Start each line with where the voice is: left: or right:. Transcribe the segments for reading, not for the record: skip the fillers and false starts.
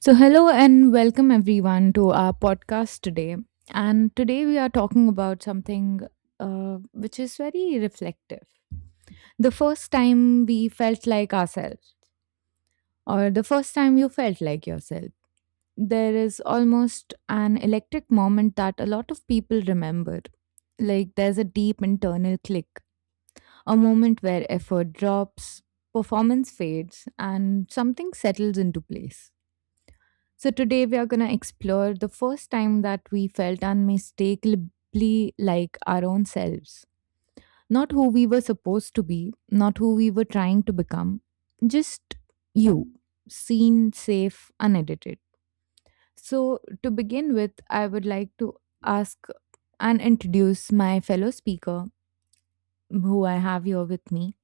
right: So, hello and welcome everyone to our podcast today. And today we are talking about something which is very reflective. The first time we felt like ourselves, or the first time you felt like yourself, there is almost an electric moment that a lot of people remember. Like there's a deep internal click, a moment where effort drops, performance fades, and something settles into place. So, today we are going to explore the first time that we felt unmistakably like our own selves. Not who we were supposed to be, not who we were trying to become, just you, seen, safe, unedited. So, to begin with, I would like to ask and introduce my fellow speaker who I have here with me.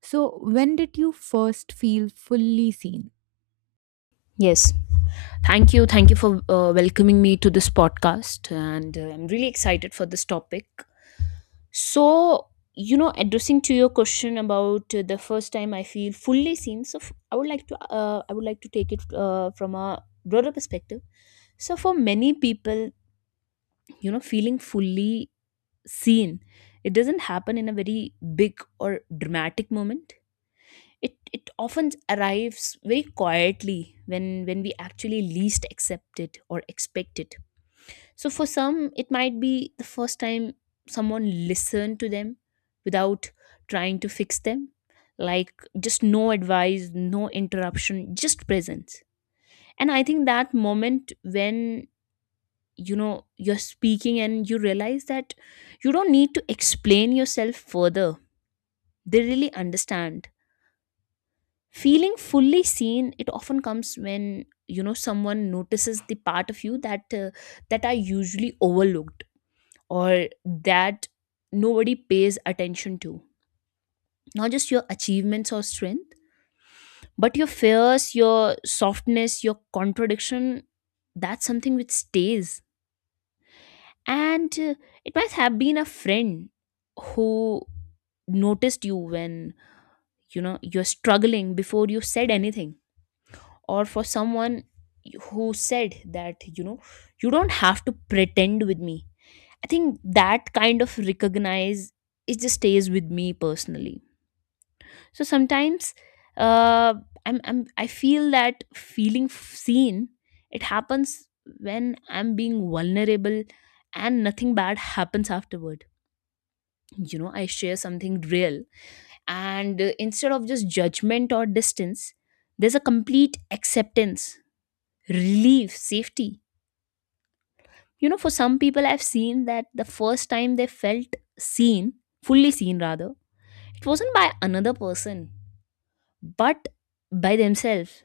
right: So, when did you first feel fully seen?
left: Yes. Thank you. Thank you for welcoming me to this podcast. And I'm really excited for this topic. So, addressing to your question about the first time I feel fully seen. So, I would like to, take it from a broader perspective. So, for many people, feeling fully seen, it doesn't happen in a very big or dramatic moment. It often arrives very quietly, when we actually least accept it or expect it. So for some, it might be the first time someone listened to them without trying to fix them. Like, just no advice, no interruption, just presence. And I think that moment, when you know you're speaking and you realize that you don't need to explain yourself further, they really understand. Feeling fully seen, it often comes when someone notices the part of you that are usually overlooked, or that nobody pays attention to. Not just your achievements or strength, but your fears, your softness, your contradiction. That's something which stays. And it might have been a friend who noticed you when you're struggling before you said anything, or for someone who said that you don't have to pretend with me. I think that kind of recognize, it just stays with me personally. So sometimes, uh I feel that feeling seen, it happens when I'm being vulnerable and nothing bad happens afterward. You know, I share something real, and instead of just judgment or distance, there's a complete acceptance, relief, safety. You know, for some people, I've seen that the first time they felt seen, fully seen rather, it wasn't by another person, but by themselves.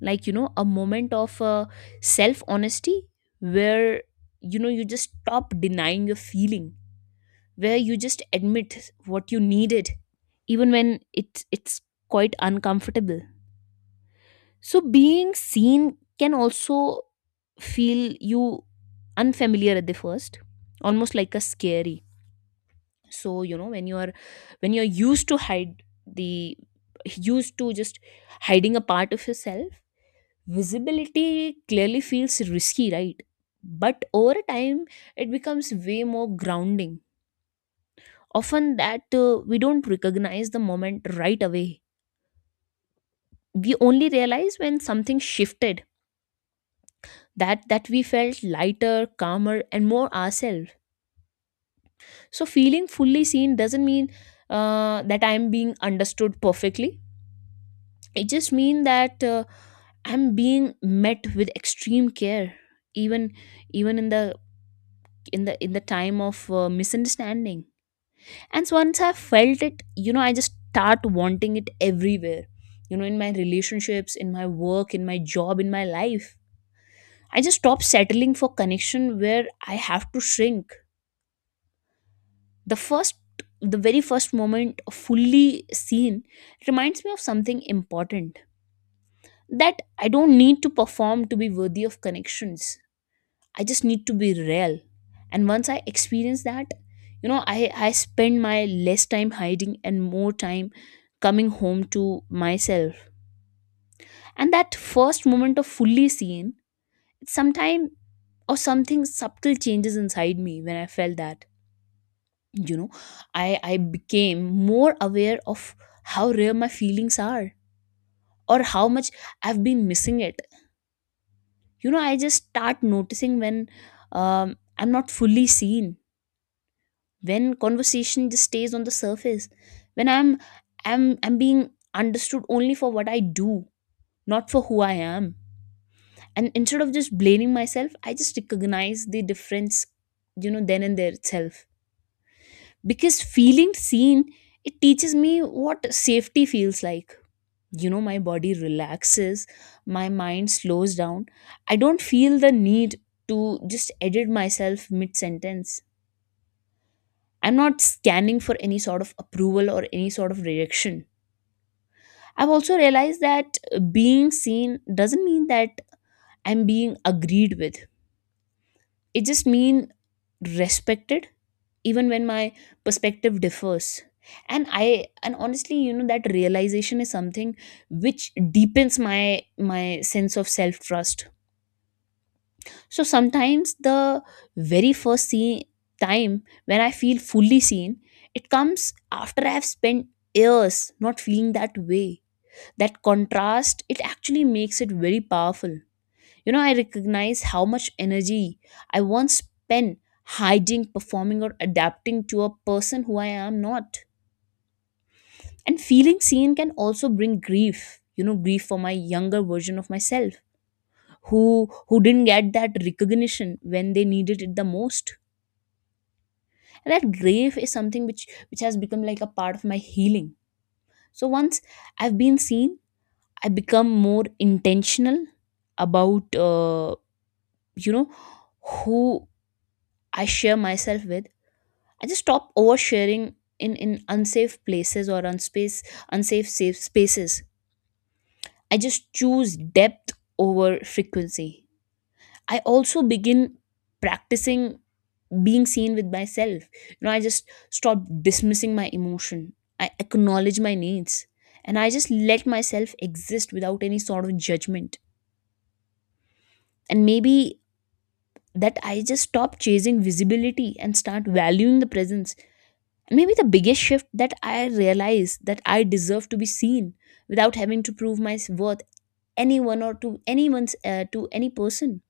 left: Like, a moment of self honesty where, you just stop denying your feeling, where you just admit what you needed, even when it's quite uncomfortable. So being seen can also feel you unfamiliar at the first, almost like a scary. So when you are when you're used to hide the used to just hiding a part of yourself, visibility clearly feels risky, right? But over time, it becomes way more grounding. Often that, we don't recognize the moment right away. We only realize when something shifted, that we felt lighter, calmer, and more ourselves. So feeling fully seen doesn't mean that I'm being understood perfectly. It just means that I'm being met with extreme care, even even in the time of misunderstanding. And so once I felt it, I just start wanting it everywhere, in my relationships, in my work, in my job, in my life. I just stop settling for connection where I have to shrink. The first the very first moment fully seen reminds me of something important, that I don't need to perform to be worthy of connections. I just need to be real. And once I experience that, I spend my less time hiding and more time coming home to myself. And that first moment of fully seeing, sometime or something subtle changes inside me when I felt that. You know, I became more aware of how rare my feelings are, or how much I've been missing it. I just start noticing when I'm not fully seen, when conversation just stays on the surface, when I'm being understood only for what I do, not for who I am. And instead of just blaming myself, I just recognize the difference, then and there itself. Because feeling seen, it teaches me what safety feels like. My body relaxes, my mind slows down. I don't feel the need to just edit myself mid sentence. I'm not scanning for any sort of approval or any sort of rejection. I've also realized that being seen doesn't mean that I'm being agreed with. It just means respected, even when my perspective differs. And I and honestly, that realization is something which deepens my sense of self trust. So sometimes the very first time when I feel fully seen, it comes after I've spent years not feeling that way. That contrast, it actually makes it very powerful. I recognize how much energy I once spent hiding, performing, or adapting to a person who I am not. And feeling seen can also bring grief, grief for my younger version of myself who didn't get that recognition when they needed it the most. And that grief is something which has become like a part of my healing. So once I've been seen, I become more intentional about you know who I share myself with. I just stop oversharing in unsafe places, or unspace unsafe safe spaces. I just choose depth over frequency. I also begin practicing being seen with myself. I just stop dismissing my emotion. I acknowledge my needs, and I just let myself exist without any sort of judgment. And maybe that I just stop chasing visibility and start valuing the presence. And maybe the biggest shift, that I realize that I deserve to be seen without having to prove my worth anyone, or to any person.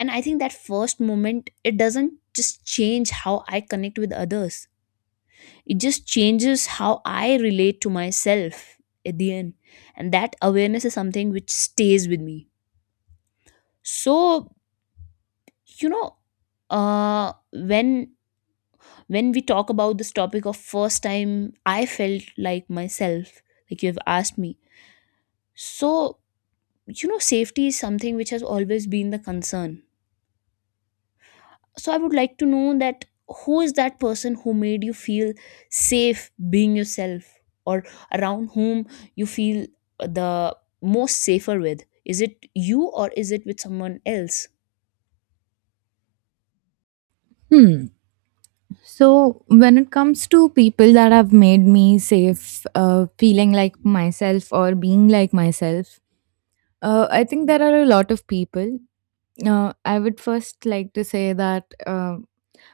left: And I think that first moment, it doesn't just change how I connect with others, it just changes how I relate to myself at the end. And that awareness is something which stays with me. So you know uh when when we talk about this topic of first time I felt like myself, like you have asked me. So safety is something which has always been the concern. So I would like to know that, who is that person who made you feel safe being yourself, or around whom you feel the most safer with? Is it you, or is it with someone else?
right: Hmm. So, when it comes to people that have made me safe, feeling like myself or being like myself, I think there are a lot of people. I would first like to say that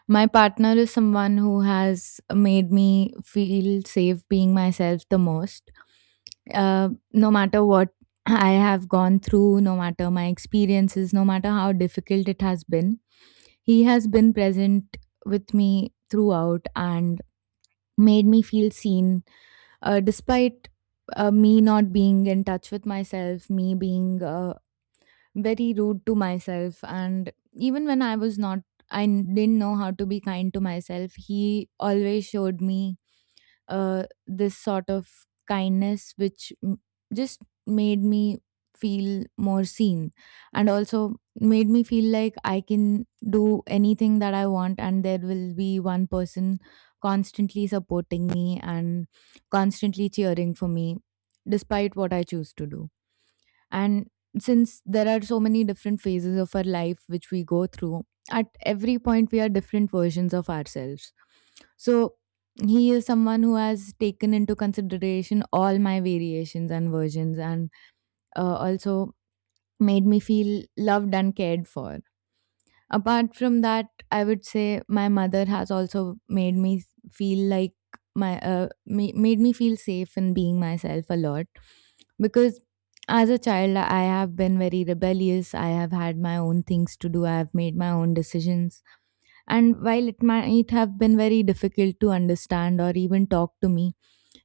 right: my partner is someone who has made me feel safe being myself the most. No matter what I have gone through, no matter my experiences, no matter how difficult it has been, he has been present with me throughout and made me feel seen, despite me not being in touch with myself, me being very rude to myself. And even when I was not, didn't know how to be kind to myself, he always showed me this sort of kindness which just made me feel more seen, and also made me feel like I can do anything that I want and there will be one person constantly supporting me and constantly cheering for me despite what I choose to do. And since there are so many different phases of our life which we go through, at every point we are different versions of ourselves. So he is someone who has taken into consideration all my variations and versions, and also made me feel loved and cared for. Apart from that, I would say my mother has also feel like my made me feel safe in being myself a lot, because as a child I have been very rebellious. I have had my own things to do. I have made my own decisions. And while it might have been very difficult to understand or even talk to me,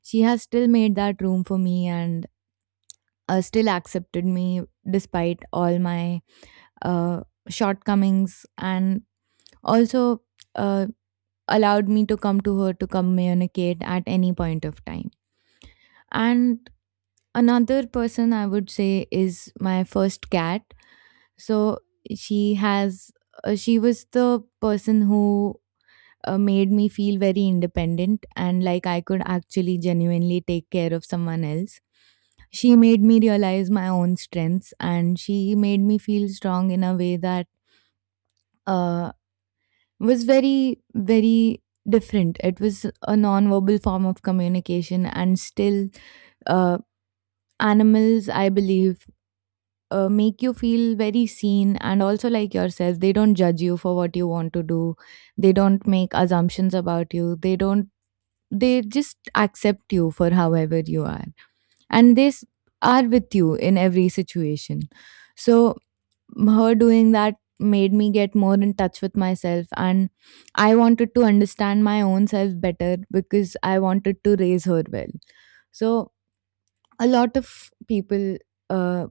right: she has still made that room for me and still accepted me despite all my uh, shortcomings, and also uh, allowed me to come to her to communicate at any point of time. And another person I would say is my first cat. So she has, she was the person who made me feel very independent and like I could actually genuinely take care of someone else. She made me realize my own strengths and she made me feel strong in a way that. Uh, was very, very different. It was a non-verbal form of communication, and still, uh, animals, I believe, make you feel very seen and also like yourself. They don't judge you for what you want to do. They don't make assumptions about you. They don't. They just accept you for however you are, and are with you in every situation. So her doing that made me get more in touch with myself, and I wanted to understand my own self better because I wanted to raise her well. So a lot of people, uh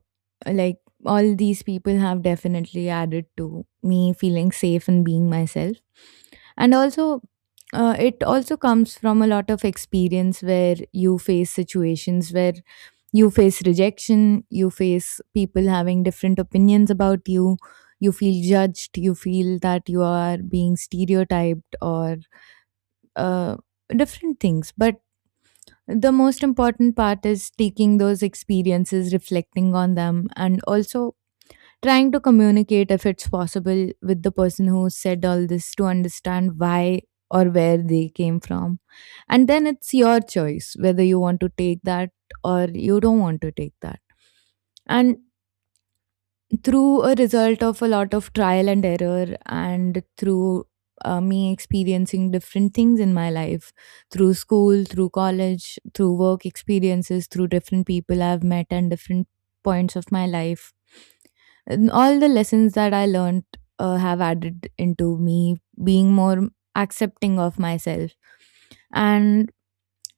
right: like all these people have definitely added to me feeling safe and being myself. And also, it also comes from a lot of experience where you face situations where you face rejection, you face people having different opinions about you, you feel judged, you feel that you are being stereotyped, or uh, different things. But the most important part is taking those experiences, reflecting on them, and also trying to communicate, if it's possible, with the person who said all this, to understand why or where they came from. And then it's your choice whether you want to take that or you don't want to take that. And through a result of a lot of trial and error, and through me experiencing different things in my life, through school, through college, through work experiences, through different people I've met and different points of my life, and all the lessons that I learned, have added into me being more accepting of myself. And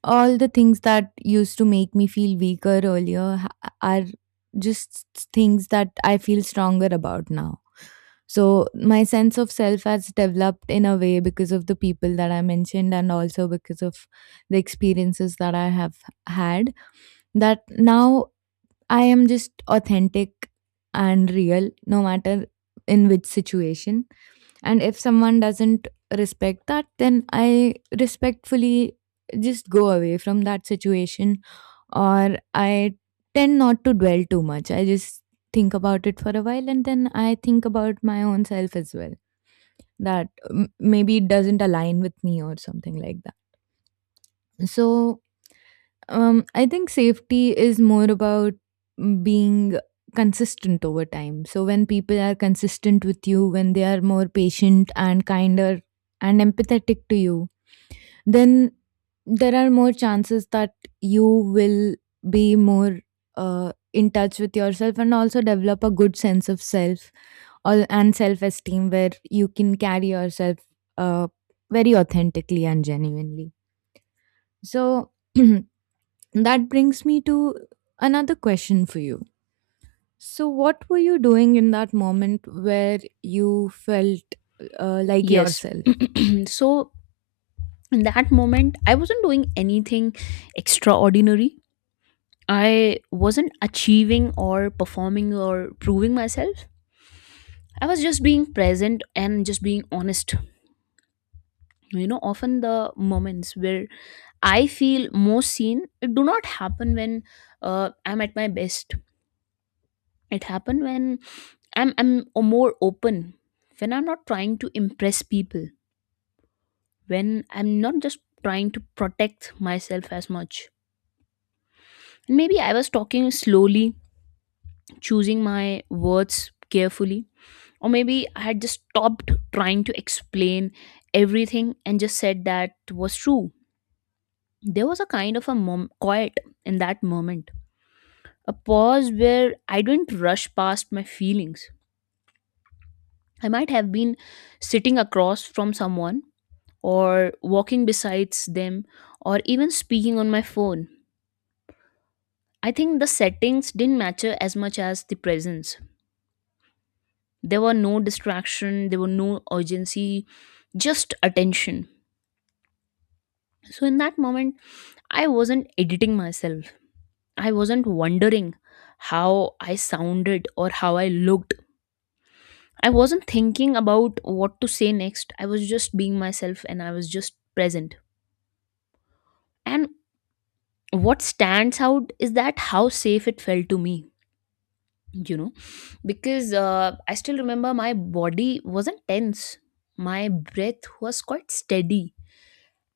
right: all the things that used to make me feel weaker earlier are just things that I feel stronger about now. So my sense of self has developed in a way because of the people that I mentioned, and also because of the experiences that I have had, that now I am just authentic and real, no matter in which situation. And if someone doesn't respect that, then I respectfully just go away from that situation, or I tend not to dwell too much. I just think about it for a while, and then I think about my own self as well, that maybe it doesn't align with me or something like that. So I think safety is more about being consistent over time. So when people are consistent with you, when they are more patient and kinder and empathetic to you, then there are more chances that you will be more in touch with yourself and also develop a good sense of self, or and self esteem, where you can carry yourself uh, very authentically and genuinely. So that brings me to another question for you. So, what were you doing in that moment where you felt like
left: Yes.
right: yourself?
left: So in that moment, I wasn't doing anything extraordinary. I wasn't achieving or performing or proving myself. I was just being present and just being honest. Often the moments where I feel most seen, it do not happen when I'm at my best. It happen when I'm more open, when I'm not trying to impress people, when I'm not just trying to protect myself as much. And maybe I was talking slowly, choosing my words carefully, or maybe I had just stopped trying to explain everything and just said that was true. There was a kind of a quiet in that moment, a pause where I don't rush past my feelings. I might have been sitting across from someone, or walking besides them, or even speaking on my phone. I think the settings didn't matter as much as the presence. There were no distraction, there were no urgency, just attention. So, in that moment, I wasn't editing myself. I wasn't wondering how I sounded or how I looked. I wasn't thinking about what to say next. I was just being myself and I was just present. And what stands out is that how safe it felt to me, you know, because I still remember my body wasn't tense, my breath was quite steady.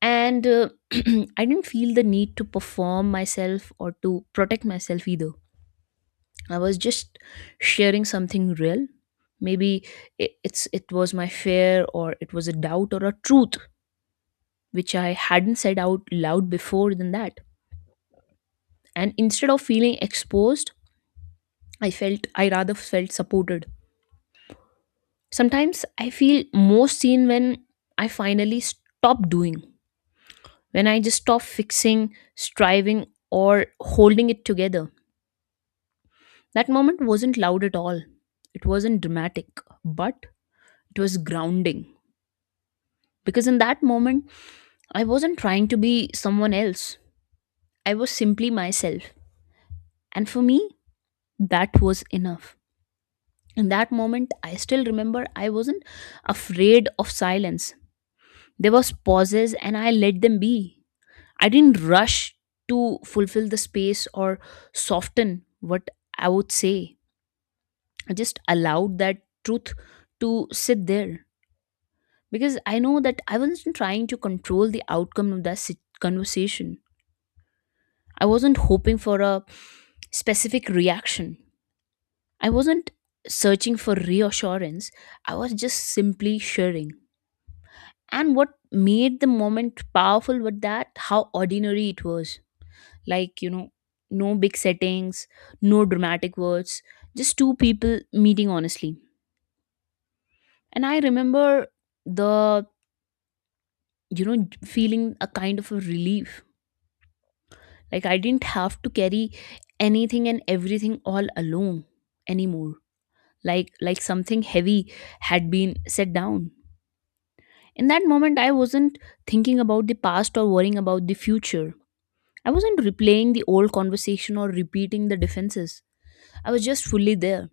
left: And I didn't feel the need to perform myself or to protect myself either. I was just sharing something real. Maybe it was my fear, or it was a doubt or a truth which I hadn't said out loud before than that. And instead of feeling exposed, I rather felt supported. Sometimes I feel most seen when I finally stop doing, when I just stop fixing, striving, or holding it together. That moment wasn't loud at all. It wasn't dramatic, but it was grounding. Because in that moment, I wasn't trying to be someone else. I was simply myself. And for me, that was enough. In that moment, I still remember, I wasn't afraid of silence. There was pauses, and I let them be. I didn't rush to fulfill the space or soften what I would say. I just allowed that truth to sit there, because I know that I wasn't trying to control the outcome of that conversation. I wasn't hoping for a specific reaction, I wasn't searching for reassurance, I was just simply sharing. And what made the moment powerful was that how ordinary it was. Like, no big settings, no dramatic words, just two people meeting honestly. And I remember the, feeling a kind of a relief. Like, I didn't have to carry anything and everything all alone anymore. Like, something heavy had been set down. In that moment, I wasn't thinking about the past or worrying about the future. I wasn't replaying the old conversation or repeating the defenses. I was just fully there.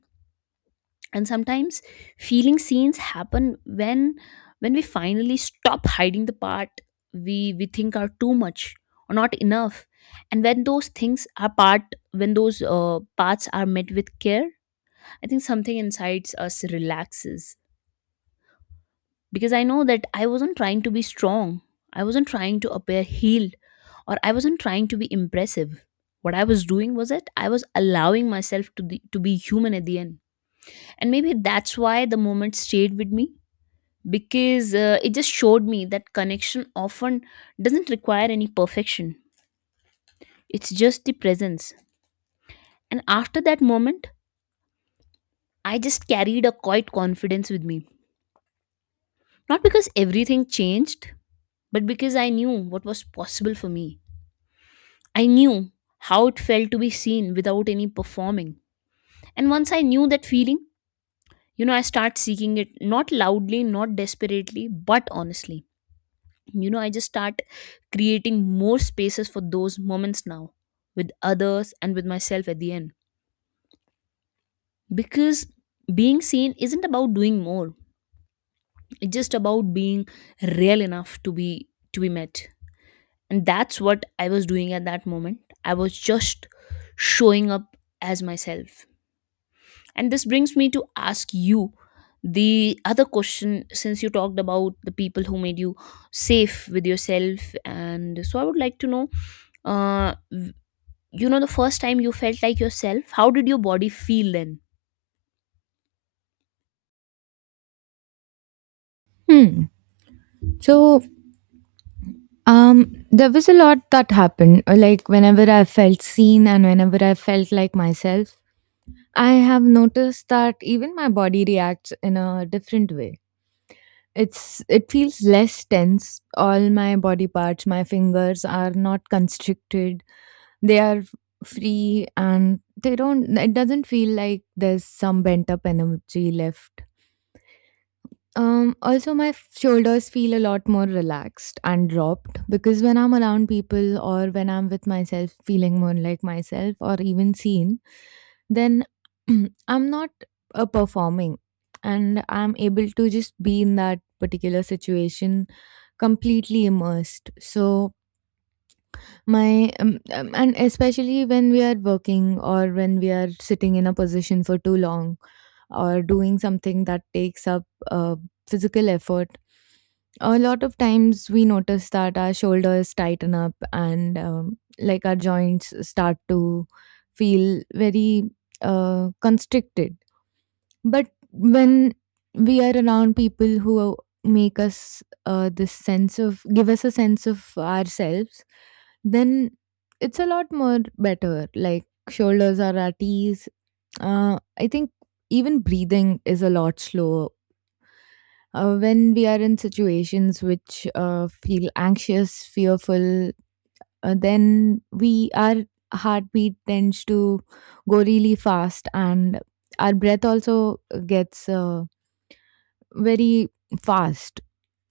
left: And sometimes feeling scenes happen when we finally stop hiding the part we think are too much or not enough. And when those things are part when those parts are met with care, I think something inside us relaxes because I know that I wasn't trying to be strong. I wasn't trying to appear healed, or I wasn't trying to be impressive. What I was doing was that I was allowing myself to be human at the end. And maybe that's why the moment stayed with me because it just showed me that connection often doesn't require any perfection. It's just the presence. And after that moment, I just carried a quiet confidence with me. Not because everything changed, but because I knew what was possible for me. I knew how it felt to be seen without any performing. And once I knew that feeling, I start seeking it, not loudly, not desperately, but honestly. I just start creating more spaces for those moments now, with others and with myself at the end, because being seen isn't about doing more. It's just about being real enough to be met. And that's what I was doing at that moment. I was just showing up as myself. And this brings me to ask you the other question, since you talked about the people who made you safe with yourself. And so I would like to know, uh, w- the first time you felt like yourself, how did your body feel then?
right: Hmm. So, there was a lot that happened. Like, whenever I felt seen and whenever I felt like myself, I have noticed that even my body reacts in a different way. It feels less tense. All my body parts, my fingers are not constricted, they are free, and they don't it doesn't feel like there's some bent up energy left. Also my shoulders feel a lot more relaxed and dropped, because when I'm around people, or when I'm with myself feeling more like myself or even seen, then I'm not performing, and I'm able to just be in that particular situation completely immersed. So my and especially when we are working or when we are sitting in a position for too long, or doing something that takes up uh, physical effort, a lot of times we notice that our shoulders tighten up, and like our joints start to feel very constricted. But when we are around people who make us this sense of give us a sense of ourselves, then it's a lot more better. Like shoulders are at ease. I think even breathing is a lot slower. When we are in situations which feel anxious, fearful, then we our heartbeat tends to go really fast, and our breath also gets. Very fast.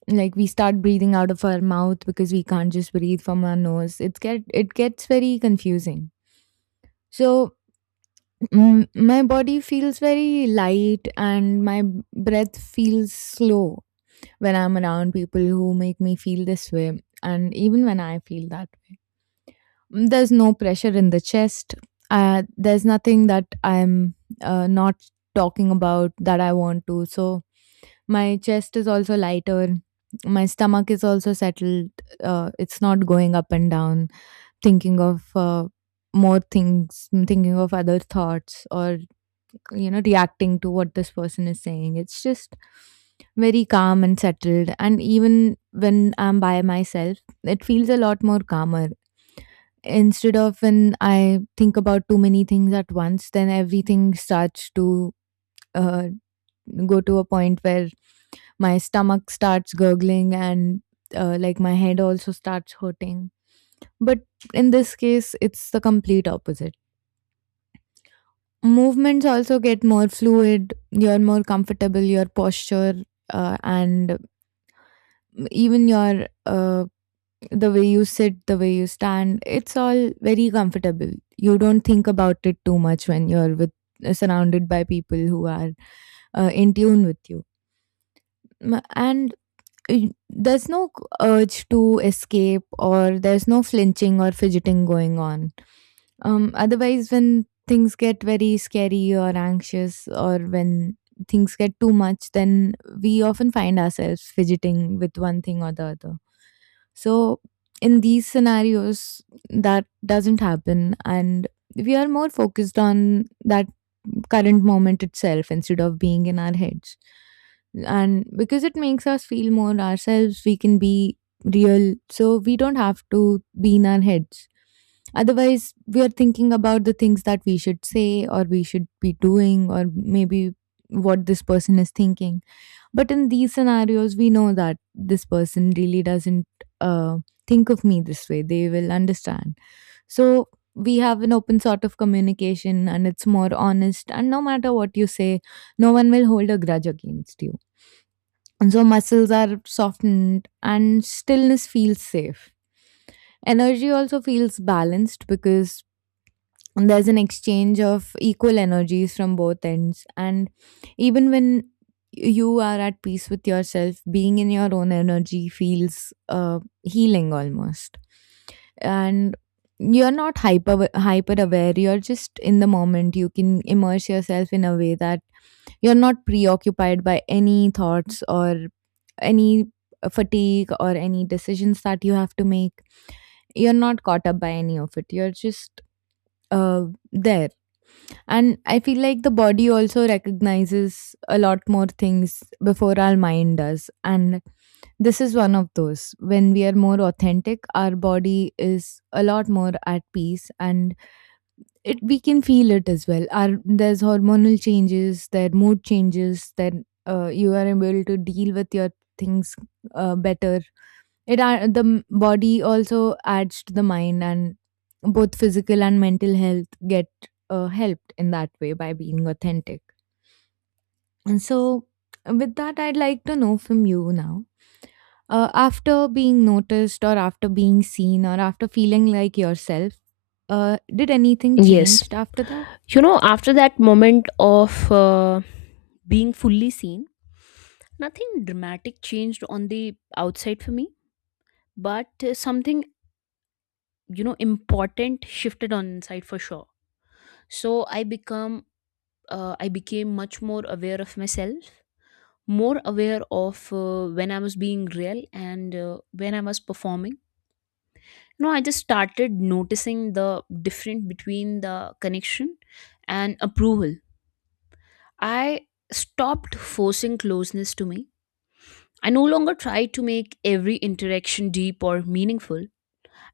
right: Like we start breathing out of our mouth because we can't just breathe from our nose. It gets very confusing. So, my body feels very light and my breath feels slow when I'm around people who make me feel this way, and even when I feel that way. There's no pressure in the chest. There's nothing that I'm not talking about that I want to. So my chest is also lighter. My stomach is also settled. It's not going up and down, thinking of more things, thinking of other thoughts, or you know, reacting to what this person is saying. It's just very calm and settled. And even when I'm by myself, it feels a lot more calmer, instead of when I think about too many things at once, then everything starts to uh, go to a point where my stomach starts gurgling, and like my head also starts hurting. But in this case, it's the complete opposite. Movements also get more fluid, you're more comfortable, your posture, and even your the way you sit, the way you stand, it's all very comfortable. You don't think about it too much when you're with surrounded by people who are in tune with you. And there's no urge to escape, or there's no flinching or fidgeting going on. Otherwise, when things get very scary or anxious, or when things get too much, then we often find ourselves fidgeting with one thing or the other. So in these scenarios, that doesn't happen, and we are more focused on that current moment itself instead of being in our heads. And because it makes us feel more ourselves, we can be real. So we don't have to be in our heads. Otherwise, we are thinking about the things that we should say, or we should be doing, or maybe what this person is thinking. But in these scenarios, we know that this person really doesn't uh, think of me this way. They will understand. So we have an open sort of communication and it's more honest. And no matter what you say, no one will hold a grudge against you. And so muscles are softened and stillness feels safe. Energy also feels balanced, because there's an exchange of equal energies from both ends. And even when you are at peace with yourself, being in your own energy feels healing almost. And you're not hyper aware, you're just in the moment. You can immerse yourself in a way that you're not preoccupied by any thoughts, or any fatigue, or any decisions that you have to make. You're not caught up by any of it, you're just uh, there. And I feel like the body also recognizes a lot more things before our mind does. And this is one of those. When we are more authentic, our body is a lot more at peace, and it we can feel it as well. Our, there's hormonal changes, there are mood changes, then you are able to deal with your things better. It uh, the m- body also adds to the mind, and both physical and mental health get helped in that way by being authentic. And so, with that, I'd like to know from you now. After being noticed, or after being seen, or after feeling like yourself, did anything
left: Yes.
right: changed after that?
left: You know, after that moment of being fully seen, nothing dramatic changed on the outside for me, but something, you know, important shifted on inside for sure. So I became much more aware of myself, more aware of when I was being real and when I was performing. I just started noticing the difference between the connection and approval. I stopped forcing closeness to me. I no longer tried to make every interaction deep or meaningful.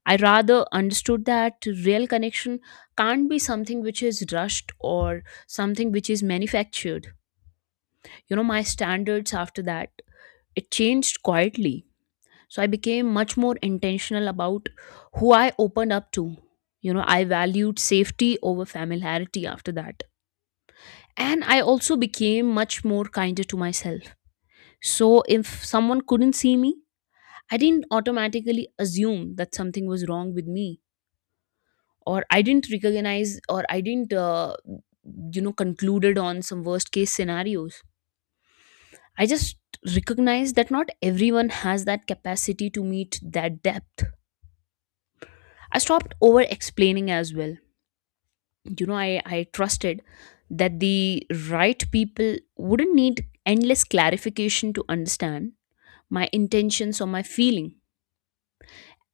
left: I rather understood that real connection can't be something which is rushed or something which is manufactured. You know, my standards after that, it changed quietly. So I became much more intentional about who I opened up to. You know, I valued safety over familiarity after that. And I also became much more kinder to myself. So if someone couldn't see me, I didn't automatically assume that something was wrong with me, or I didn't recognize, or I didn't you know, concluded on some worst case scenarios. I just recognized that not everyone has that capacity to meet that depth. I stopped over explaining as well. You know, I trusted that the right people wouldn't need endless clarification to understand my intentions or my feeling.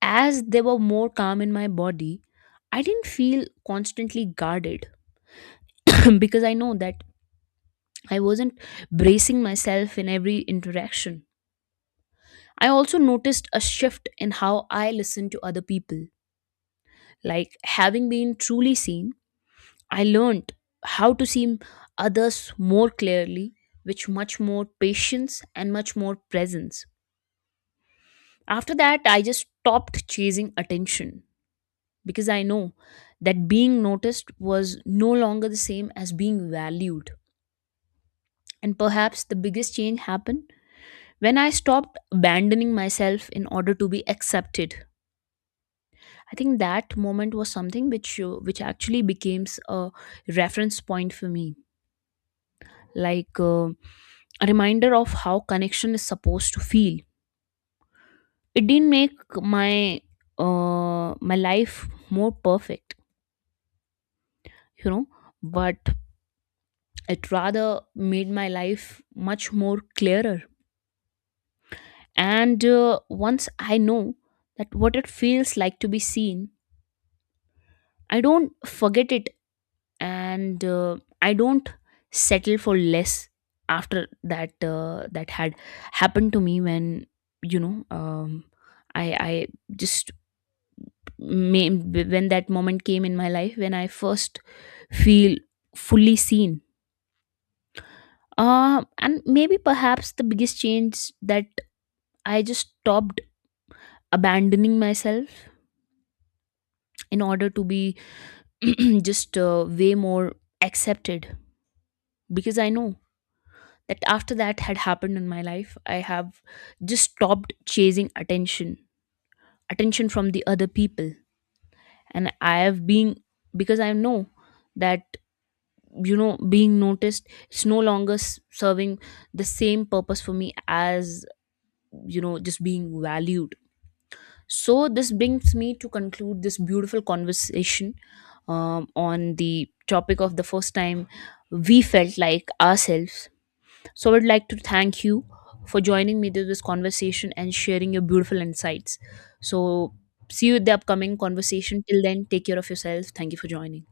left: As they were more calm in my body, I didn't feel constantly guarded because I know that I wasn't bracing myself in every interaction. I also noticed a shift in how I listen to other people. Like having been truly seen, I learned how to see others more clearly, with much more patience and much more presence. After that, I just stopped chasing attention because I know that being noticed was no longer the same as being valued. And perhaps the biggest change happened when I stopped abandoning myself in order to be accepted. I think that moment was something which actually becomes a reference point for me, like a reminder of how connection is supposed to feel. It didn't make my life more perfect, you know, but it rather made my life much more clearer. And once I know that what it feels like to be seen, I don't forget it, and I don't settle for less. After that, that had happened to me when, you know I I just may, when that moment came in my life when I first feel fully seen, and maybe perhaps the biggest change that I just stopped abandoning myself in order to be just way more accepted, because I know that after that had happened in my life, I have just stopped chasing attention, attention from the other people. And I have been, because I know that, you know, being noticed, it's no longer s- serving the same purpose for me as, you know, just being valued. So this brings me to conclude this beautiful conversation, on the topic of the first time we felt like ourselves. So I would like to thank you for joining me to this conversation and sharing your beautiful insights. So see you at the upcoming conversation. Till then, take care of yourself. Thank you for joining.